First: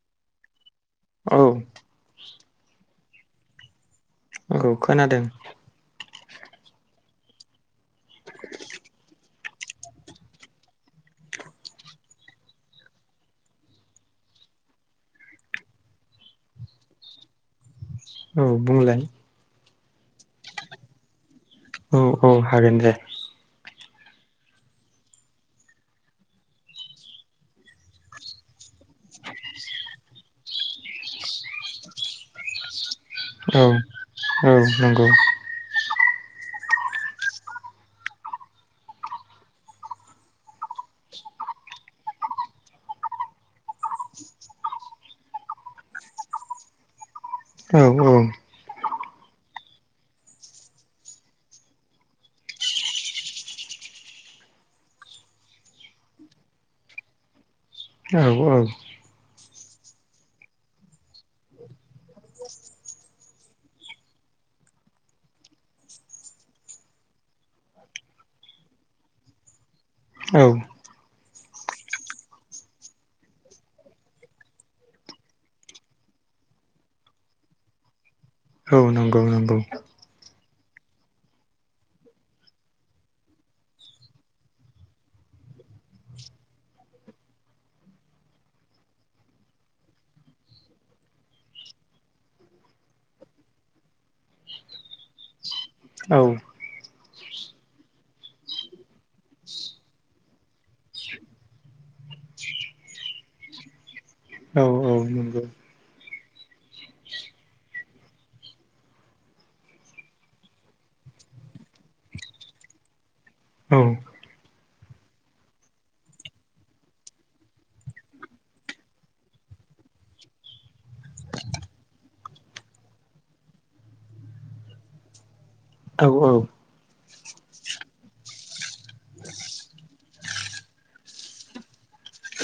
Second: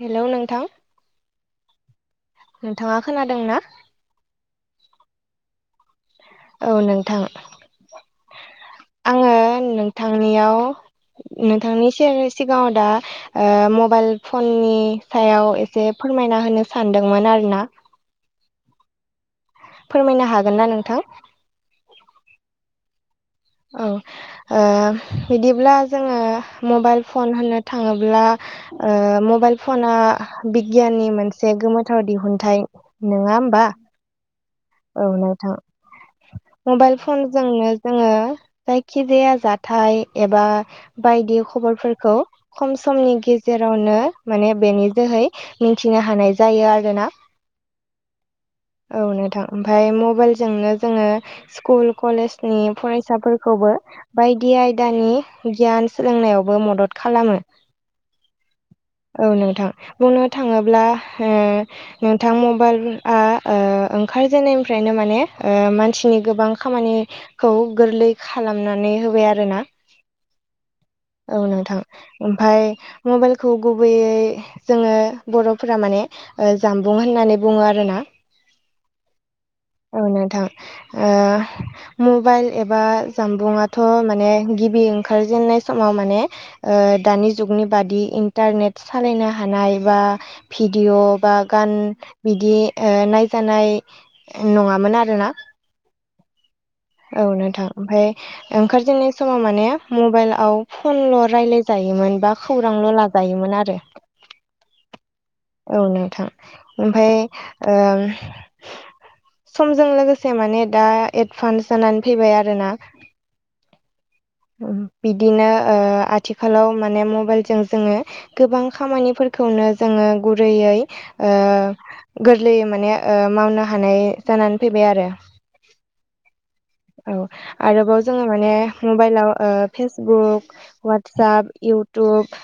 हेल' नोंथां औ नोंथांङा खोनादों ना आंखौ खोनादों औ नोंथां आंङो नोंथांनियाव नोंथांनि सिगांङाव दा मबाइल फननि सायाव एसे फोरमायना होनो सानदोंमोन आरोना औ बुंलाय फोरमायनो हागोन ना नोंथां औ औ हागोन दे औ ओ बिदिब्ला जोङो मबाइल फन होननो थाङोब्ला ओ मबाइल फना बिगियाननि मोनसे गोमोथाव दिहुनथाइ नोङा होमबा औ औ औ नंगौ नोंथां मबाइल फनजोंनो जोङो जायखिजाया जाथाय एबा बायदि खबरफोरखौ खम समनि गेजेरावनो माने बेनि जोहै मिथिनो हानाय जायो आरोना औ औ औ नोंथां ओमफफ्राय मबाइलजोंनो जोङो स्कुल कलेज नि फरायसाफोरखौबो बायदि आयदानि गियान सोलोंनायावबो मदद खालामो। औ औ औ नोंथां बुंनो थाङोब्ला उम नोंथां मबाइल आ खाय जानायनिफ्रायनो माने ओ मानसिनि गोबां खामानि खौ गोरलै खालामनानै होबाय आरोना औ औ नोंथां ओमफाय मबाइलखौ गुबैयै जोङो बर'फोरा माने ओ जामबुं होननानै बुङो आरोना। औ नंगौ नंगौ। औ नोंथां ओ मबाइल एबा जानबुङाथ' माने गिबि ओंखारजेनन्नाय समाव माने। दानि जुगनि बादि इन्टारनेट सालायनो हानाय बा भिडिअ' बा गान बिदि नायजानाय नङामोन आरो ना? औ। औ नोंथां ओमफ्राय ओंखार जेननाय समाव माने मबाइलव फनल' रायलाय जायोमोन बा खौरांल' ला जायोमोन आरो औ औ नंगौ। औ नोंथां ओमफाय ओ समजों लोगोसे माने दा एडभान्स जानानै फैबाय आरोना। औ। बिदिनो ओ आथिखालाव माने मबाइलजों जोङो। गोबां खामानिफोरखौनो जोङो गुरैयै ओ गोरलैयै माने ओ मावनो हानाय जानानै फैबाय आरो। औ औ। औ आरोबाव जोङो माने मबाइलाव ओ फेसबुक ववाटसप, इउटुब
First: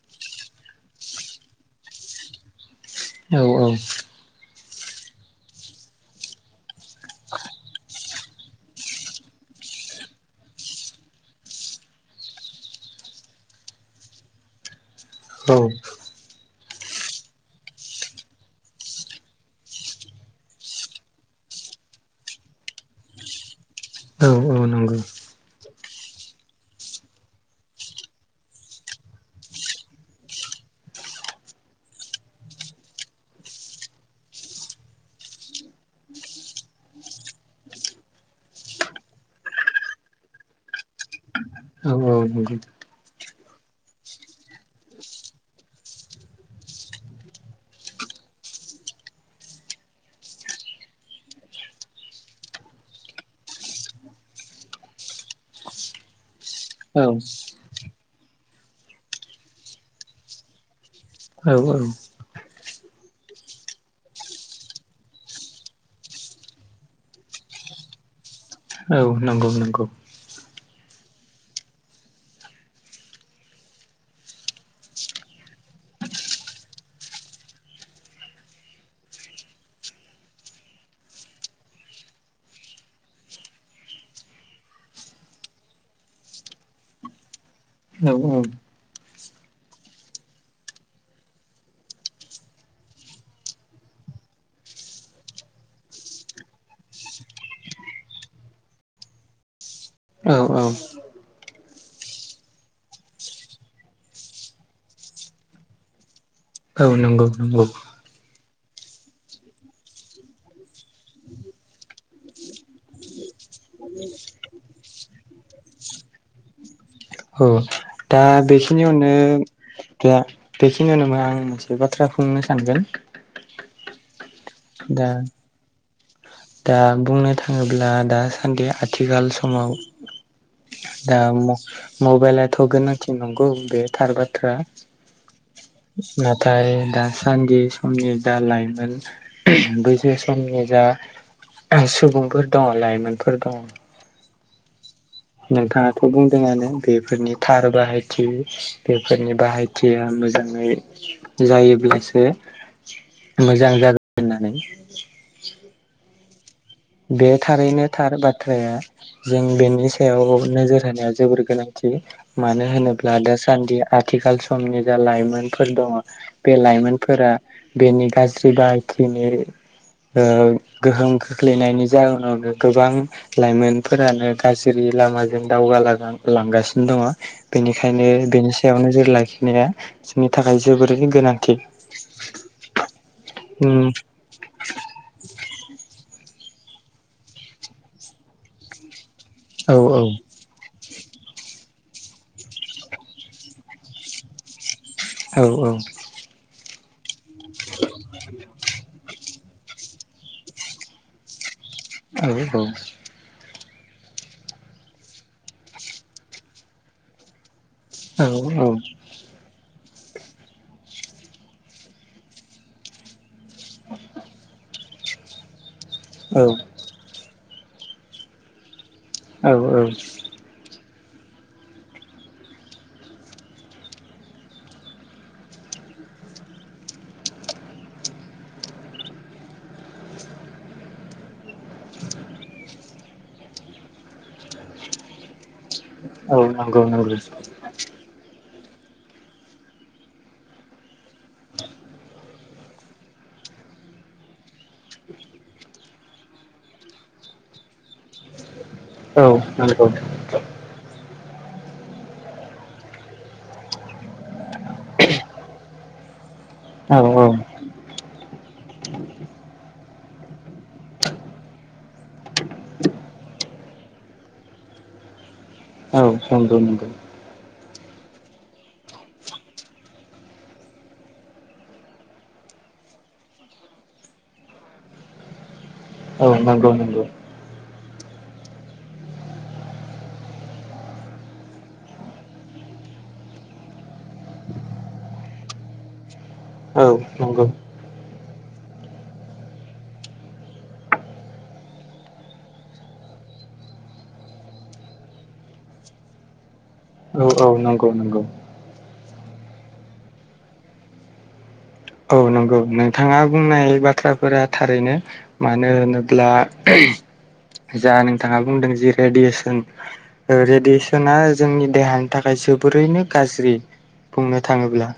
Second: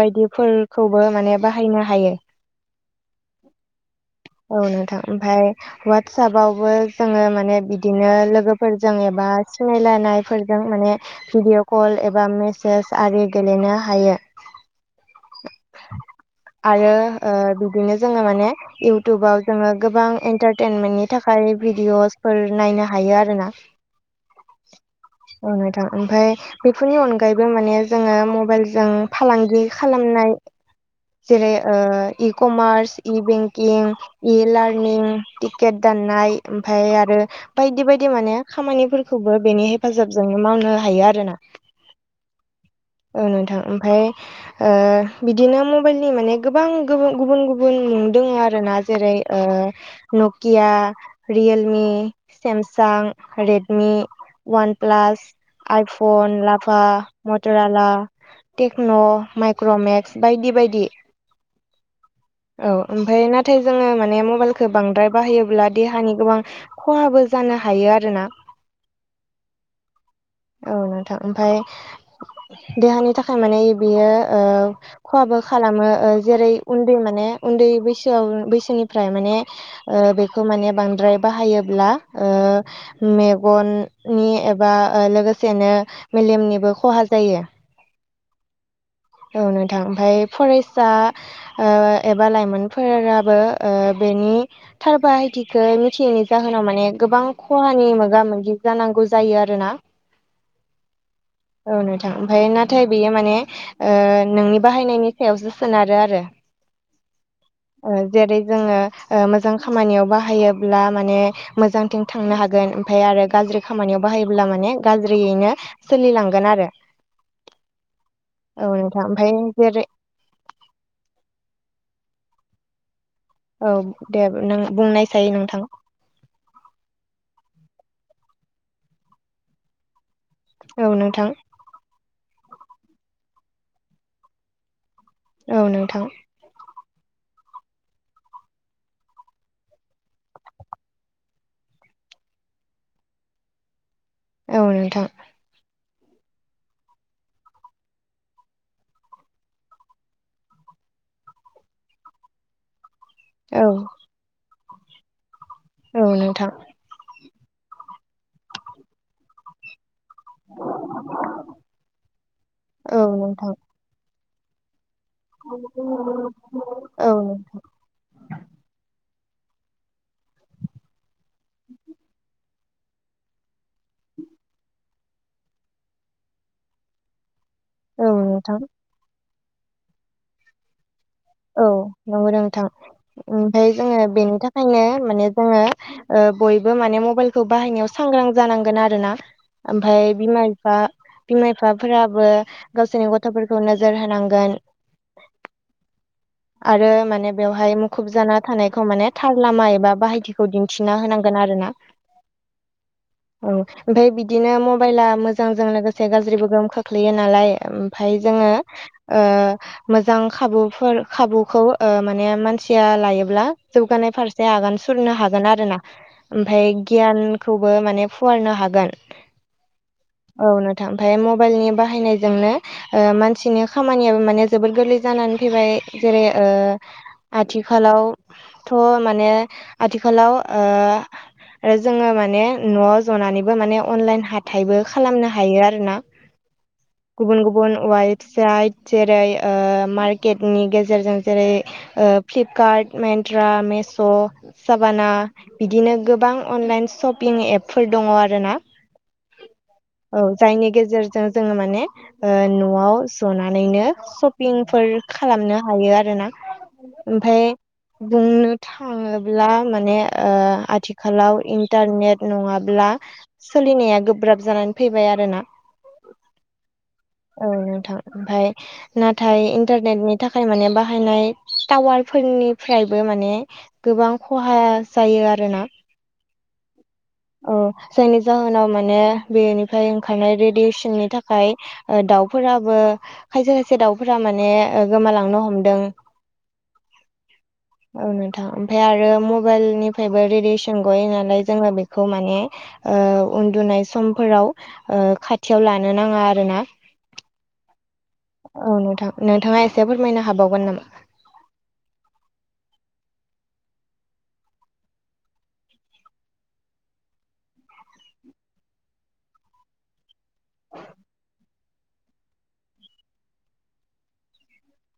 बायदिफोरखौबो माने बाहायनो हायो। औ औ। औ नोंथां ओमफाय ववाटसपावबो जोङो माने बिदिनो लोगोफोरजों एबा सिनायलायनायफोरजों माने भिडिअ कल एबा मेसेज आरि गेलेनो हायो। आरो ओ बिदिनो जोङो माने। इउटुबाव जोङो गोबां एन्टारटेनमेन्टनि थाखाय भिडिअसफोर नायनो हायो आरो ना। औ औ नंगौ। औ नोंथां ओमफ्राय बेफोरनि अनगायैबो माने जोङो मबाइलजों फालांगि खालामनाय जेरै ओ इ कमार्स इ बेंकिं इ लार्निं टिकेट दाननाय ओमफाय आरो बायदि बायदि माने खामानिफोरखौबो बेनि हेफाजाबजोंनो मावनो हायो आरोना। औ औ। [inaudible] औ नोंथां ओमफफ्राय बिदिनो मबाइलनि माने गोबां। गुबुन गुबुन दोङो आरो ना जेरै ओ Nokia, Realme, Samsung, Redmi. OnePlus, iPhone, lava, Motorola Tecno, Micromax बायदि बायदि। औ आ औ ओमफ्राय नाथाय जोङो माने मबाइलखौ बांद्राय बाहायोब्ला देहानि गोबां खहाबो जानो हायो आरोना। औ नंगौ। नंगौ औ नोंथां ओमफाय देहानि थाखाय माने बियो ओ खहाबो खालामो ओ जेरै उन्दै माने उन्दै बैसोआव बैसोनिफ्राय माने ओ औ बेखौ माने बांद्राय बाहायोब्ला ओ मेगननि एबा लोगोसेनो मेलेमनिबो खहा जायो। औ औ औ नोंथां ओमफाय फरायसा एबा लाइमोनफोराबो बेनि थार बाहायथिखौ मिथियैनि जाहोनाव माने गोबां खहानि मोगा मोगि जानांगौ जायो आरोना औ औ औ नोंथां ओमफ्राय नाथाय बेयो माने नोंनि बाहायनायनि सायावसो सोनारो आरो [inaudible] जेरै जोङो मोजां खामानियाव बाहायोब्ला माने मोजां थांनो हागोन ओमफ्राय आरो गाज्रि खामानियाव बाहायोब्ला माने गाज्रियैनो सोलिलांगोन आरो औ दा औ नोंथां बेखिनिआवनो ओमफ्राय जेरै दा बेखिनिया आं एसे बाथ्रा बुंनो सानगोन औ दे नों दा बुंनायसाय नोंथां दा बुंनो थाङोब्ला दासान्दि आथिखाल समाव औ दा नोंथां मबाइलाथ' गोनांथि नंगौ बे थार बाथ्रा औ नोंथां नाथाय दासान्दि समनि दा लाइमोन [unintelligible] बैसो समनि जा सुबुंफोर दङ लाइमोनफोर दङ औ नोंथां नोंथाङाथ' बुंदोंआनो बेफोरनि थार बाहायथि बेफोरनि बाहायथिया मोजाङै जायोब्लासो औ मोजां जादों होननानै औ नोंथां बे थारैनो थार बाथ्राया जों बेनि सायाव नोजोर होनाया जोबोर गोनांथि मानो औ होनोब्ला नोंथां दासान्दिया आथिखाल समनि जा लाइमोनफोर दङ बे औ लाइमोनफोरा बेनि गाज्रि बाहायथिनि गोहोम खोख्लैनायनि जाहोनावनो गोबां लाइमोनफोरानो गाज्रि लामाजों दावगा लांगासिनो दङ औ बेनिखायनो बेनि नोंथां सायाव नोजोर लाखिनाया जोंनि थाखाय जोबोरै गोनां औ नंगौ नोंथां ओमफ्राय उम जोङो बेनि थाखाय बेखायनो माने जोङो बयबो माने मबाइलखौ बाहायनायाव सांग्रां जानांगोन आरो ना औ ओमफ्राय बिमा बिफा बिमा बिफाफोराबो गावसोरनि गथ'फोरखौ नोजोर होनांगोन औ औ आरो माने बेवहाय मुखुब जाना थानाय माने थार लामा एबा बाहायथिखौ दिन्थिना होनांगोन आरो ना औ औ औ ओमफ्राय बिदिनो मबाइला मोजांजों लोगोसे गाज्रिबो गोहोम खोख्लैयो नालाय ओमफाय जोङो औ मोजां खाबु फोर खाबुखौ माने मानसिया लायोब्ला जौगानाय फारसे आगान सुरनो हागोन आरो ना ओमफाय औ गियानखौबो माने फुवारनो हागोन औ औ औ नोंथां ओमफ्राय मबाइलनि बाहायनायजोंनो मानसिनि खामानियाबो माने जोबोर गोरलै जानानै फैबाय जेरै ओ आथिखालावथ' माने आथिखालाव आरो जोङो माने न'आव जनानैबो माने अनलाइन हाथाइबो खालामनो हायो आरो ना औ नंगौ नंगौ गुबुन गुबुन वेबसाइट जेरै मक [unintelligible] मारकेटनि गेजेरजों जेरै फ्लिपकार्ट मेत्रा मिश' साभाना बिदिनो गोबां अनलाइन शपिं एपफोर दङ आरोना औ नंगौ औ जायनि गेजेरजों जोङो माने न'आव जनानैनो सपिंफोर खालामनो हायो आरोना। औ औ ओमफाय नो थाङोब्ला माने आथिखालाव इन्टारनेट नङाब्ला सोलिनाया गोब्राब जानानै फैबाय आरोना। औ नंगौ नंगौ। औ नोंथां। ओमफ्राय नाथाय इन्टारनेटनि थाखाय माने बाहायनाय टावारफोरनिफ्रायबो माने गोबां खहा जायो आरोना। औ नंगौ नंगौ। औ जायनि जाहोनाव माने बेनिफ्राय ओंखारनाय रेडियेसननि थाखाय। दाउफोराबो खायसे खायसे दाउफोरा माने माने गोमालांनो हमदों। नोंगौ। औ नोंथां ओमफ्राय आरो मबाइल निफ्रायबो रेडियेसन गययो नालाय जोङो बेखौ माने। उन्दुनाय समफोराव खाथियाव लानो नाङा आरो ना औ औ नंगौ नंगौ। औ नोंथां नोंथाङा एसे फोरमायनो हाबावगोन नामा? औ नंगौ नोंथाङा बुंनाय बाथ्राफोरा थारैनो मानो होनोब्ला जा नोंथाङा बुंदों जे रेडियेसन रेडियेसना जोंनि देहानि थाखाय जोबोरैनो गाज्रि। बुंनो थाङोब्ला।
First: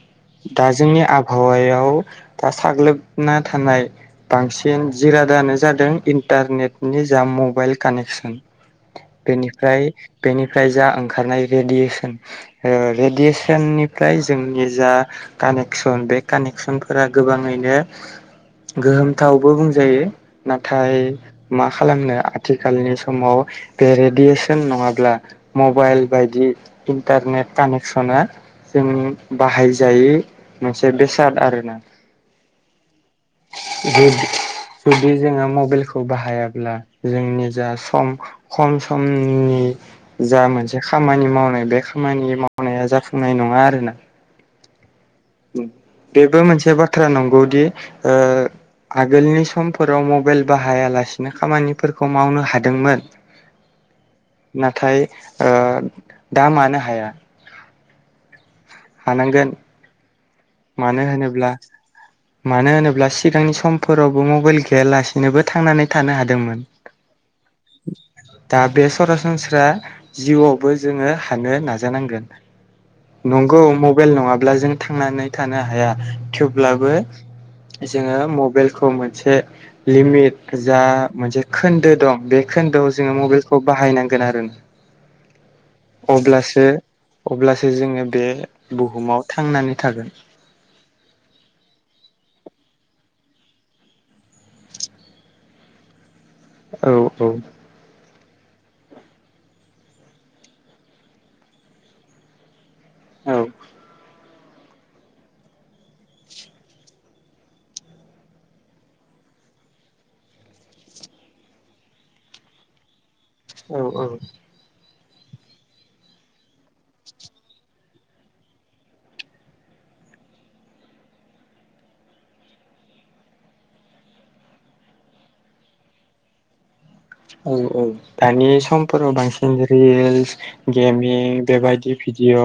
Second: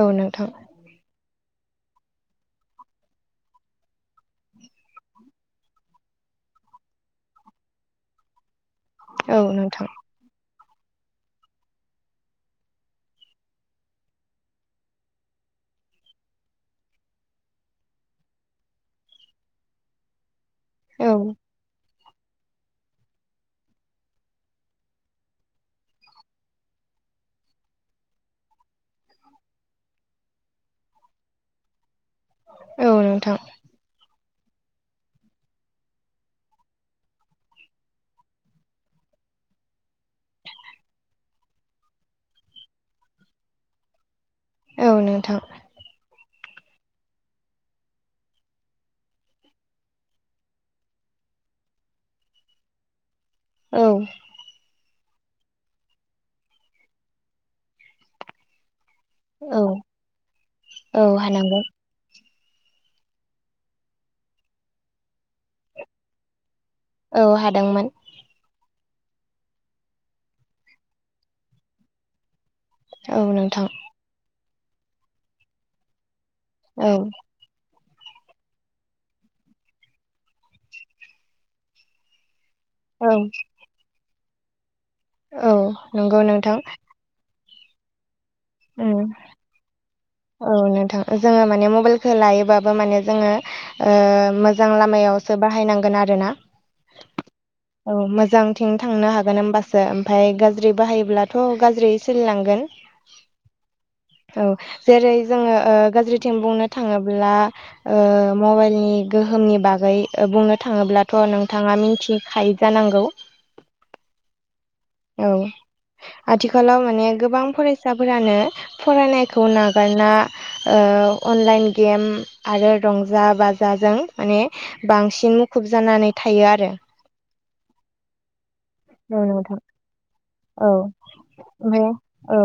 औ नोंथां। दा जोंनि आबहावायाव दा साग्लोबना थानाय। बांसिन जिरादानो जादों इन्टारनेटनि जा मबाइल कानेक्सन औ बेनिफ्राय नोंथां बेनिफ्राय जा ओंखारनाय रेडियेसन रेडियेसननिफ्राय जोंनि जा कानेक्सन बे कानेकसनफोरा गोबाङैनो गोहोमथावबो बुंजायो। नाथाय औ मा खालामनो आथिखालनि समाव बे रेडियेसन नङाब्ला मबाइल बायदि इन्टारनेट कानेक्सना जों बाहायजायो बेसाद आरो ना। औ नोंथां। जुदि जोङो मबाइलखौ बाहायाब्ला जोंनि जा सम खम समनि जा मोनसे खामानि मावनाय बे खामानि मावनाया जाफुंनाय नङा आरोना। औ नोंथां। बेबो मोनसे बाथ्रा नंगौदि ओ आगोलनि समफोराव मबाइल बाहायालासिनो खामानिफोरखौ मावनो हादोंमोन। औ। नाथाय दा मानो हाया। हानांगोन औ मानो औ होनोब्ला हानांगोन। मानो होनोब्ला सिगांनि समफोरावबो मबाइल गैयालासिनोबो थांनानै थानो हादोंमोन। औ हादोंमोन। दा बे सरासनस्रा जिउआवबो जोङो हानो नाजानांगोन। औ नंगौ नोंथां मबाइल नङाब्ला जों थांनानै थानो हाया। थेवब्लाबो औ जोङो मबाइलखौ मोनसे लिमिट जा मोनसे खोन्दो दं। बे खोन्दोआव जोङो औ मबाइलखौ बाहायनांगोन आरो औ नंगौ नोंथां अब्लासो अब्लासो जोङो बे उम बुहुमाव थांनानै थागोन। औ नोंथां जोङो माने मबाइलखौ लायोबाबो माने जोङो ओ। मोजां लामायावसो बाहायनांगोन आरोना। औ औ औ मोजांथिं थांनो हागोन होमबासो ओमफाय गाज्रि बाहायोब्लाथ' गाज्रि सोलिलांगोन। औ औ जेरै जोङो ओ गाज्रिथिं बुंनो थाङोब्ला मबाइलनि गोहोमनि बागै बुंनो थाङोब्लाथ' नोंथाङा मिथिखायो जानांगौ औ औ औ आथिखालाव माने गोबां फरायसाफोरानो फरायनायखौ नागारना अनलाइन गेम आरो रंजा बाजाजों माने बांसिन मुखुब जानानै थायो आरो औ औ दानि समफोराव औ बांसिन नोंथां रिलस औ गेमिं ओमफ्राय बेबायदि भिडिअ औ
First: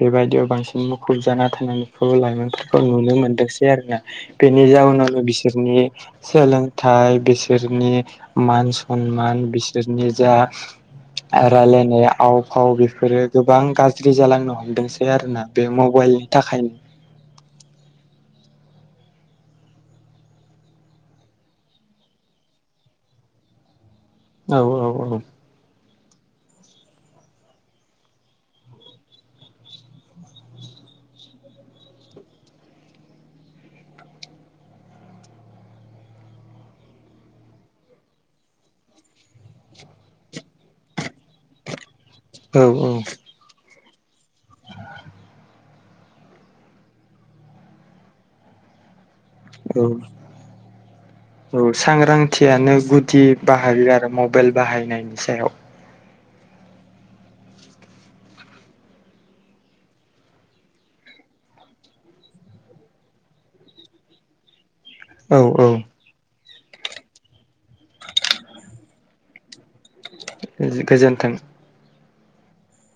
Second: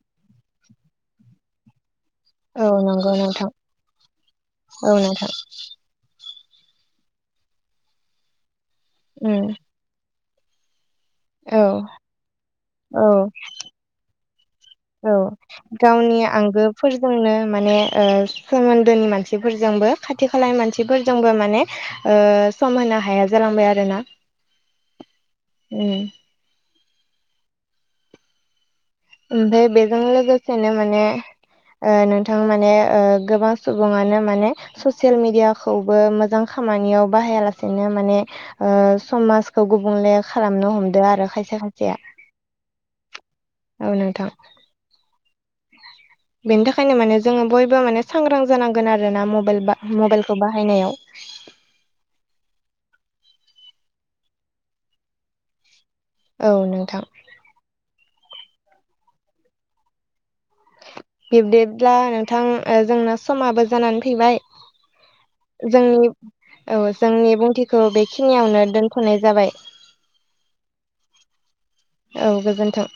बेबायदियाव बांसिन मुखुब जाना थांनानैखौल' लायो [unintelligible] औ फोरखौ नंगौ नुनो नोंथां मोनदोंसै आरोना बेनि औ जाउनावनो नोंथां बिसोरनि सोलोंथाइ बिसोरनि मान सनमान उम बि सोरनि जा औ रायलायनाय आव फाव औ बेफोरो गोबां गाज्रि जालांनो हम दोंसै आरोना बे मबाइलनि थाखायनो [unintelligible] नो माने ओ सोमोनदोनि मानसिफोरजोंबो खाथि खालानि मानसिफोरजोंबो माने सम होनो हाया जालांबाय आरो ना औ औ औ ओम ओमफाय बेजों लोगोसेनो माने नोंथां माने गोबां सुबुङानो माने ससियेल मिडियाखौबो मोजां खामानियाव बाहायालासेनो माने समाजखौ गुबुंले खालामनो हमदो आरो खायसे खायसेया औ औ औ नोंथां बेनि थाखायनो माने जोङो बयबो माने सांग्रां जानांगोन आरोना मबाइल बा औ मबाइलखौ बाहायनायाव औ सांग्रांथियानो गुदि बाहागो आरो मबाइल बाहायनायनि सायाव औ नोंथां बिबदिब्ला नोंथां जोंना समाबो जानानै फैबाय औ औ जोंनि औ जोंनि बुंथिखौ बेखिनियावनो दोनथ'नाय जाबाय गोजोनथों औ गोजोन्थों